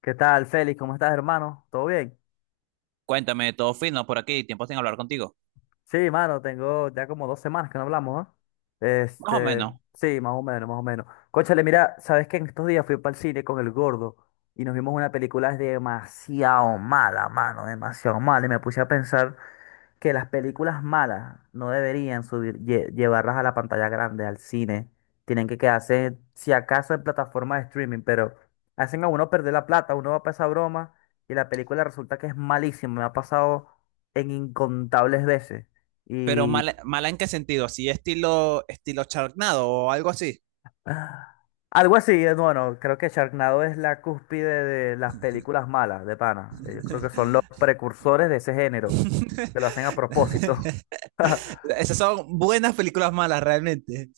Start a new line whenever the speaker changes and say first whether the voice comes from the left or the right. left: ¿Qué tal, Félix? ¿Cómo estás, hermano? ¿Todo bien?
right: Cuéntame, todo fino por aquí, tiempo sin hablar contigo.
left: Sí, mano, tengo ya como dos semanas que no hablamos, ¿no?
right: Más o
left: Este,
right: menos.
left: sí, más o menos, más o menos. Cónchale, mira, sabes que en estos días fui para el cine con el gordo y nos vimos una película demasiado mala, mano, demasiado mala. Y me puse a pensar que las películas malas no deberían subir, llevarlas a la pantalla grande, al cine. Tienen que quedarse, si acaso, en plataformas de streaming, pero hacen a uno perder la plata, uno va para esa broma y la película resulta que es malísima. Me ha pasado en incontables veces.
right: Pero
left: Y
right: mala, mala en qué sentido, así estilo, estilo charnado o algo así.
left: ah, algo así, bueno, creo que Sharknado es la cúspide de las películas malas, de pana. Yo creo que son los precursores de ese género, que lo hacen a propósito.
right: Esas son buenas películas malas realmente.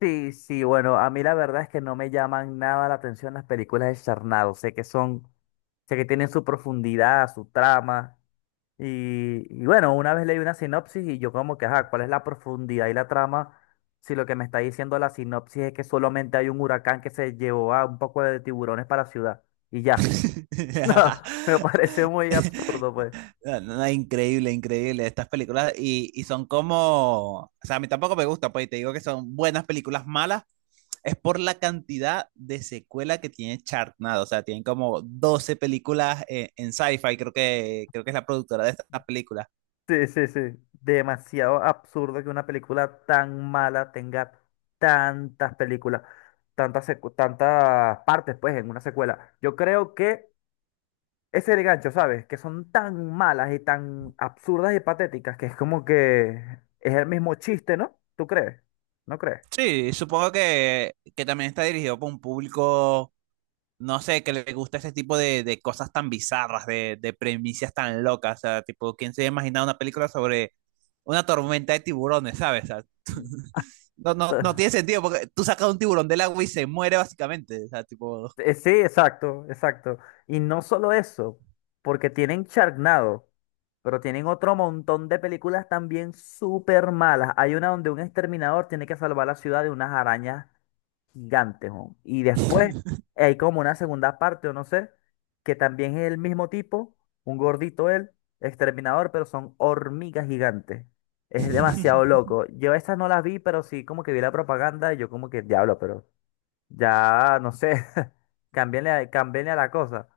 left: Sí, sí, bueno, a mí la verdad es que no me llaman nada la atención las películas de Charnado. Sé que son, sé que tienen su profundidad, su trama. Y bueno, una vez leí una sinopsis y yo como que, ajá, ¿cuál es la profundidad y la trama? Si lo que me está diciendo la sinopsis es que solamente hay un huracán que se llevó a un poco de tiburones para la ciudad. Y ya. No, me parece muy absurdo, pues.
right: No, no, increíble, increíble estas películas y son como, o sea, a mí tampoco me gusta, pues, y te digo que son buenas películas malas es por la cantidad de secuela que tiene Chartnado. O sea, tienen como 12 películas en sci-fi, creo que es la productora de estas películas.
left: Sí, sí, sí. Demasiado absurdo que una película tan mala tenga tantas películas, tantas, tantas partes, pues, en una secuela. Yo creo que ese es el gancho, ¿sabes? Que son tan malas y tan absurdas y patéticas que es como que es el mismo chiste, ¿no? ¿Tú crees? ¿No crees?
right: Sí, supongo que también está dirigido por un público, no sé, que le gusta ese tipo de cosas tan bizarras, de premisas tan locas. O sea, tipo, ¿quién se imagina una película sobre una tormenta de tiburones, ¿sabes? O sea, no tiene sentido, porque tú sacas un tiburón del agua y se muere básicamente. O sea, tipo...
left: Sí, exacto, exacto. Y no solo eso, porque tienen Sharknado, pero tienen otro montón de películas también súper malas. Hay una donde un exterminador tiene que salvar la ciudad de unas arañas gigantes, ¿no? Y después hay como una segunda parte, o no sé, que también es el mismo tipo, un gordito él, exterminador, pero son hormigas gigantes. Es demasiado loco. Yo estas no las vi, pero sí como que vi la propaganda y yo como que diablo, pero ya, no sé, cámbienle, cámbienle a la cosa.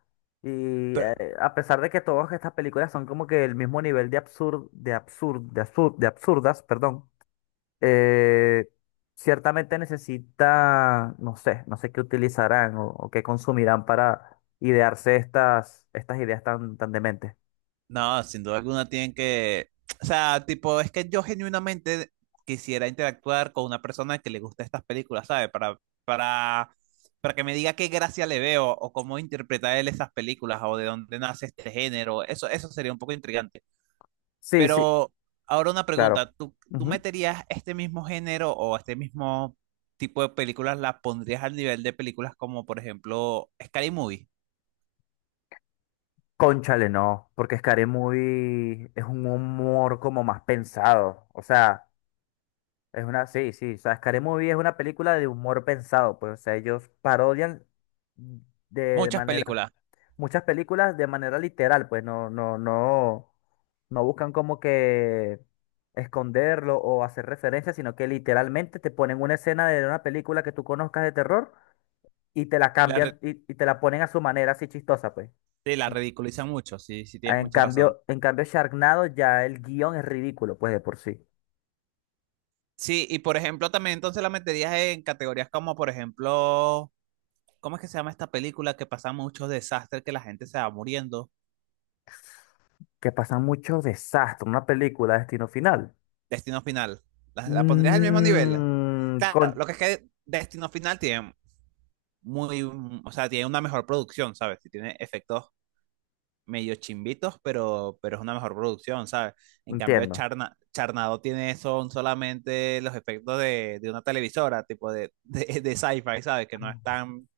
left: Y
right: Pero,
left: a pesar de que todas estas películas son como que el mismo nivel de absurdo, de absurdo, de absurdas, perdón, eh, ciertamente necesita, no sé, no sé qué utilizarán o qué consumirán para idearse estas, estas ideas tan, tan dementes.
right: no, sin duda alguna tienen que, o sea, tipo, es que yo genuinamente quisiera interactuar con una persona que le gusta estas películas, ¿sabes? Para que me diga qué gracia le veo o cómo interpreta él esas películas o de dónde nace este género. Eso sería un poco intrigante.
left: Sí, sí,
right: Pero ahora una
left: claro.
right: pregunta, ¿tú
left: Ujú.
right: meterías este mismo género o este mismo tipo de películas, las pondrías al nivel de películas como, por ejemplo, ¿Scary Movie?
left: Cónchale, no, porque Scary Movie es un humor como más pensado, o sea. Es una, sí, sí, o sea, Scary Movie es una película de humor pensado, pues, o sea, ellos parodian de
right: Muchas
left: manera,
right: películas.
left: muchas películas de manera literal, pues, no, no, no, no buscan como que esconderlo o hacer referencia, sino que literalmente te ponen una escena de una película que tú conozcas de terror y te la
right: La, re-
left: cambian y te la ponen a su manera así chistosa, pues.
right: sí, la
left: En
right: ridiculizan mucho, sí, sí tienes
left: en
right: mucha razón.
left: cambio, en cambio, Sharknado ya el guión es ridículo, pues, de por sí.
right: Sí, y por ejemplo, también entonces la meterías en categorías como, por ejemplo, ¿cómo es que se llama esta película que pasa muchos desastres que la gente se va muriendo?
left: Que pasan muchos desastres, una película de destino final.
right: Destino Final. ¿La pondrías al mismo nivel?
left: Mm,
right: Claro, lo que es que Destino Final tiene muy, o sea, tiene una mejor producción, ¿sabes? Y tiene efectos medio chimbitos, pero es una mejor producción, ¿sabes? En cambio,
left: entiendo.
right: Charna, Charnado tiene son solamente los efectos de una televisora, tipo de, de sci-fi, ¿sabes? Que no es tan,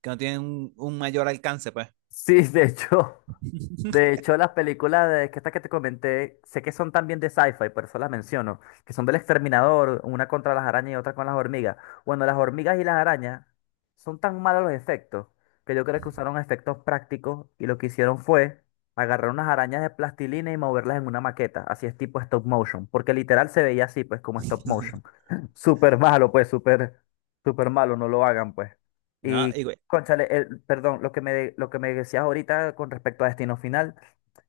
right: que no tienen un mayor alcance, pues.
left: Sí, de hecho, de hecho, las películas de que estas que te comenté, sé que son también de sci-fi, por eso las menciono, que son del Exterminador, una contra las arañas y otra con las hormigas. Bueno, las hormigas y las arañas son tan malos los efectos que yo creo que usaron efectos prácticos y lo que hicieron fue agarrar unas arañas de plastilina y moverlas en una maqueta, así es tipo stop motion, porque literal se veía así, pues como stop motion. Súper malo, pues, súper, súper malo, no lo hagan, pues.
right: No, y güey,
left: Cónchale, perdón, lo que me, lo que me decías ahorita con respecto a Destino Final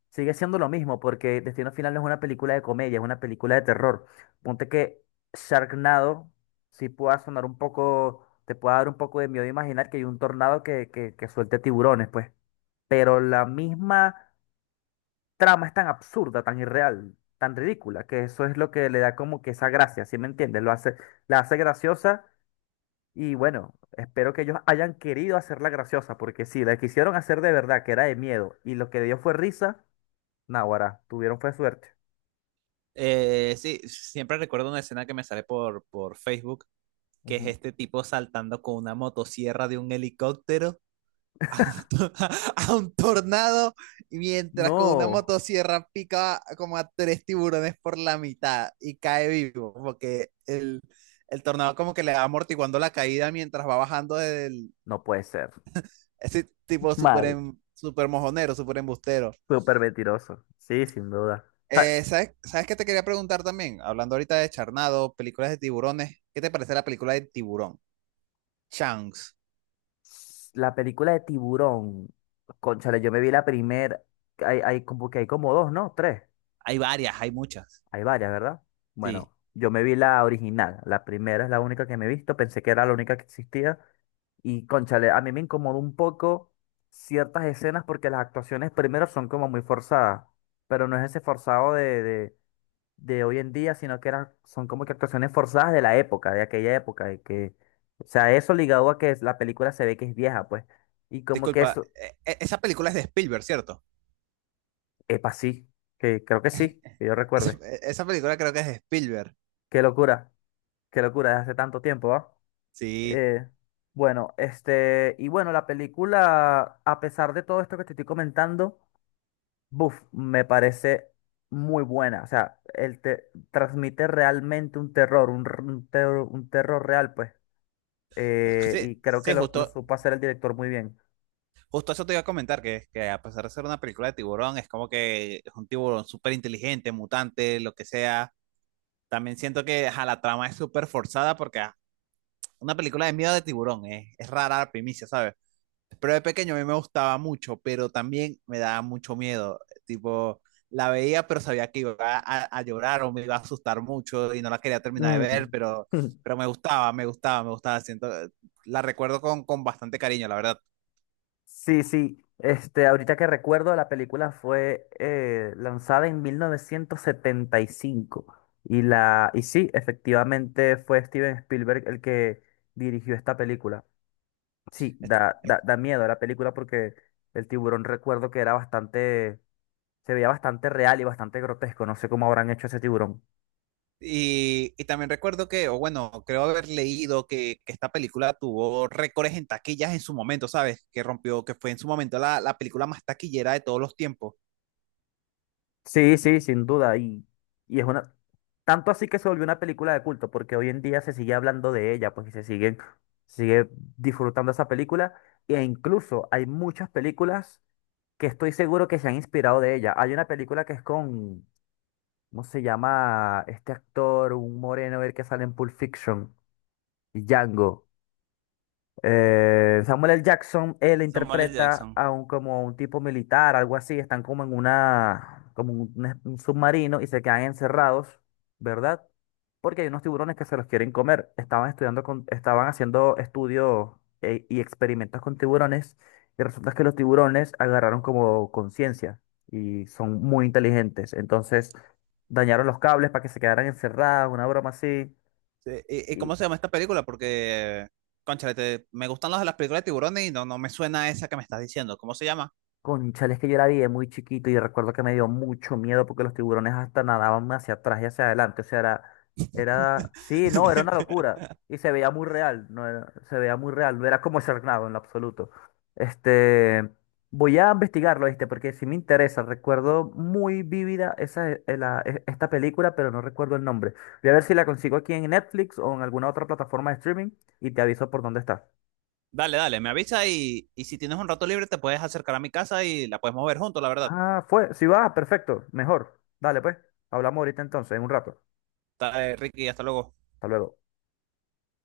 left: sigue siendo lo mismo, porque Destino Final no es una película de comedia, es una película de terror. Ponte que Sharknado sí pueda sonar un poco, te pueda dar un poco de miedo imaginar que hay un tornado que suelte tiburones, pues. Pero la misma trama es tan absurda, tan irreal, tan ridícula, que eso es lo que le da como que esa gracia, ¿sí me entiendes? Lo hace, la hace graciosa y bueno, espero que ellos hayan querido hacerla graciosa, porque si la quisieron hacer de verdad, que era de miedo, y lo que dio fue risa, naguará, tuvieron fue suerte.
right: sí, siempre recuerdo una escena que me sale por Facebook, que es
left: Ujú.
right: este tipo saltando con una motosierra de un helicóptero a un, to- a un tornado mientras con una
left: No,
right: motosierra pica como a tres tiburones por la mitad y cae vivo, porque el tornado como que le va amortiguando la caída mientras va bajando del...
left: no puede ser.
right: Ese tipo súper
left: Mal.
right: em- súper mojonero, súper embustero.
left: Súper mentiroso. Sí, sin duda. O sea,
right: ¿Sabes qué te quería preguntar también? Hablando ahorita de Charnado, películas de tiburones, ¿qué te parece la película de Tiburón? Chunks.
left: la película de Tiburón, cónchale, yo me vi la primera, hay como que hay como dos, ¿no? Tres.
right: Hay varias, hay muchas.
left: Hay varias, ¿verdad?
right: Sí.
left: Bueno, yo me vi la original, la primera es la única que me he visto, pensé que era la única que existía. Y cónchale, a mí me incomodó un poco ciertas escenas porque las actuaciones primero son como muy forzadas, pero no es ese forzado de hoy en día, sino que eran, son como que actuaciones forzadas de la época, de aquella época, de que, o sea, eso ligado a que la película se ve que es vieja, pues, y como que
right: Disculpa,
left: eso,
right: esa película es de Spielberg, ¿cierto?
left: epa, sí, que creo que sí, que yo
right: Esa,
left: recuerde.
right: e, esa película creo que es de Spielberg.
left: Qué locura, qué locura, desde hace tanto tiempo, ¿va?
right: Sí,
left: Eh, bueno, y bueno, la película, a pesar de todo esto que te estoy comentando, buf, me parece muy buena. O sea, él te transmite realmente un terror, un, un terror real, pues.
right: sí,
left: Y creo que
right: sí,
left: lo
right: justo,
left: supo hacer el director muy bien.
right: justo eso te iba a comentar, que a pesar de ser una película de tiburón, es como que es un tiburón súper inteligente, mutante, lo que sea. También siento que ajá, la trama es súper forzada porque ah, una película de miedo de tiburón es rara la primicia, ¿sabes? Pero de pequeño a mí me gustaba mucho, pero también me daba mucho miedo. Tipo, la veía, pero sabía que iba a llorar o me iba a asustar mucho y no la quería terminar de
left: Mm.
right: ver, pero me gustaba, me gustaba, me gustaba. Siento, la recuerdo con bastante cariño, la verdad.
left: Sí, sí. Este, ahorita que recuerdo, la película fue lanzada en 1975. Y sí, efectivamente fue Steven Spielberg el que dirigió esta película. Sí,
right: Esta-
left: da, da, da miedo la película porque el tiburón recuerdo que era bastante. Se veía bastante real y bastante grotesco. No sé cómo habrán hecho ese tiburón.
right: y también recuerdo que, o bueno, creo haber leído que esta película tuvo récords en taquillas en su momento, ¿sabes? Que rompió, que fue en su momento la, la película más taquillera de todos los tiempos.
left: Sí, sí, sin duda. Y es una. Tanto así que se volvió una película de culto, porque hoy en día se sigue hablando de ella, pues y se siguen, sigue disfrutando esa película. E incluso hay muchas películas que estoy seguro que se han inspirado de ella. Hay una película que es con, ¿cómo se llama? Este actor, un moreno, el que sale en Pulp Fiction, Django. Samuel L. Jackson, él
right: Samuel L.
left: interpreta
right: Jackson.
left: a un, como un tipo militar, algo así, están como en una, como un, un submarino y se quedan encerrados, ¿verdad? Porque hay unos tiburones que se los quieren comer. Estaban estudiando con, estaban haciendo estudios y experimentos con tiburones y resulta que los tiburones agarraron como conciencia y son muy inteligentes. Entonces dañaron los cables para que se quedaran encerrados, una broma así.
right: Sí, ¿y, y cómo se llama esta película? Porque, cónchale, te- me gustan las de las películas de tiburones y no me suena esa que me estás diciendo. ¿Cómo se llama?
left: Cónchale, es que yo la vi de muy chiquito y recuerdo que me dio mucho miedo porque los tiburones hasta nadaban hacia atrás y hacia adelante. O sea, era, era, sí, no, era una locura. Y se veía muy real, no era- se veía muy real, no era como Sharknado en lo absoluto. Este, voy a investigarlo, ¿viste? Porque sí me interesa. Recuerdo muy vívida esa, esta película, pero no recuerdo el nombre. Voy a ver si la consigo aquí en Netflix o en alguna otra plataforma de streaming y te aviso por dónde está.
right: Dale, dale, me avisa y si tienes un rato libre te puedes acercar a mi casa y la podemos ver juntos, la verdad.
left: Ah, fue. Si va, perfecto. Mejor. Dale, pues. Hablamos ahorita entonces, en un rato.
right: Dale, Ricky, hasta luego.
left: Hasta luego.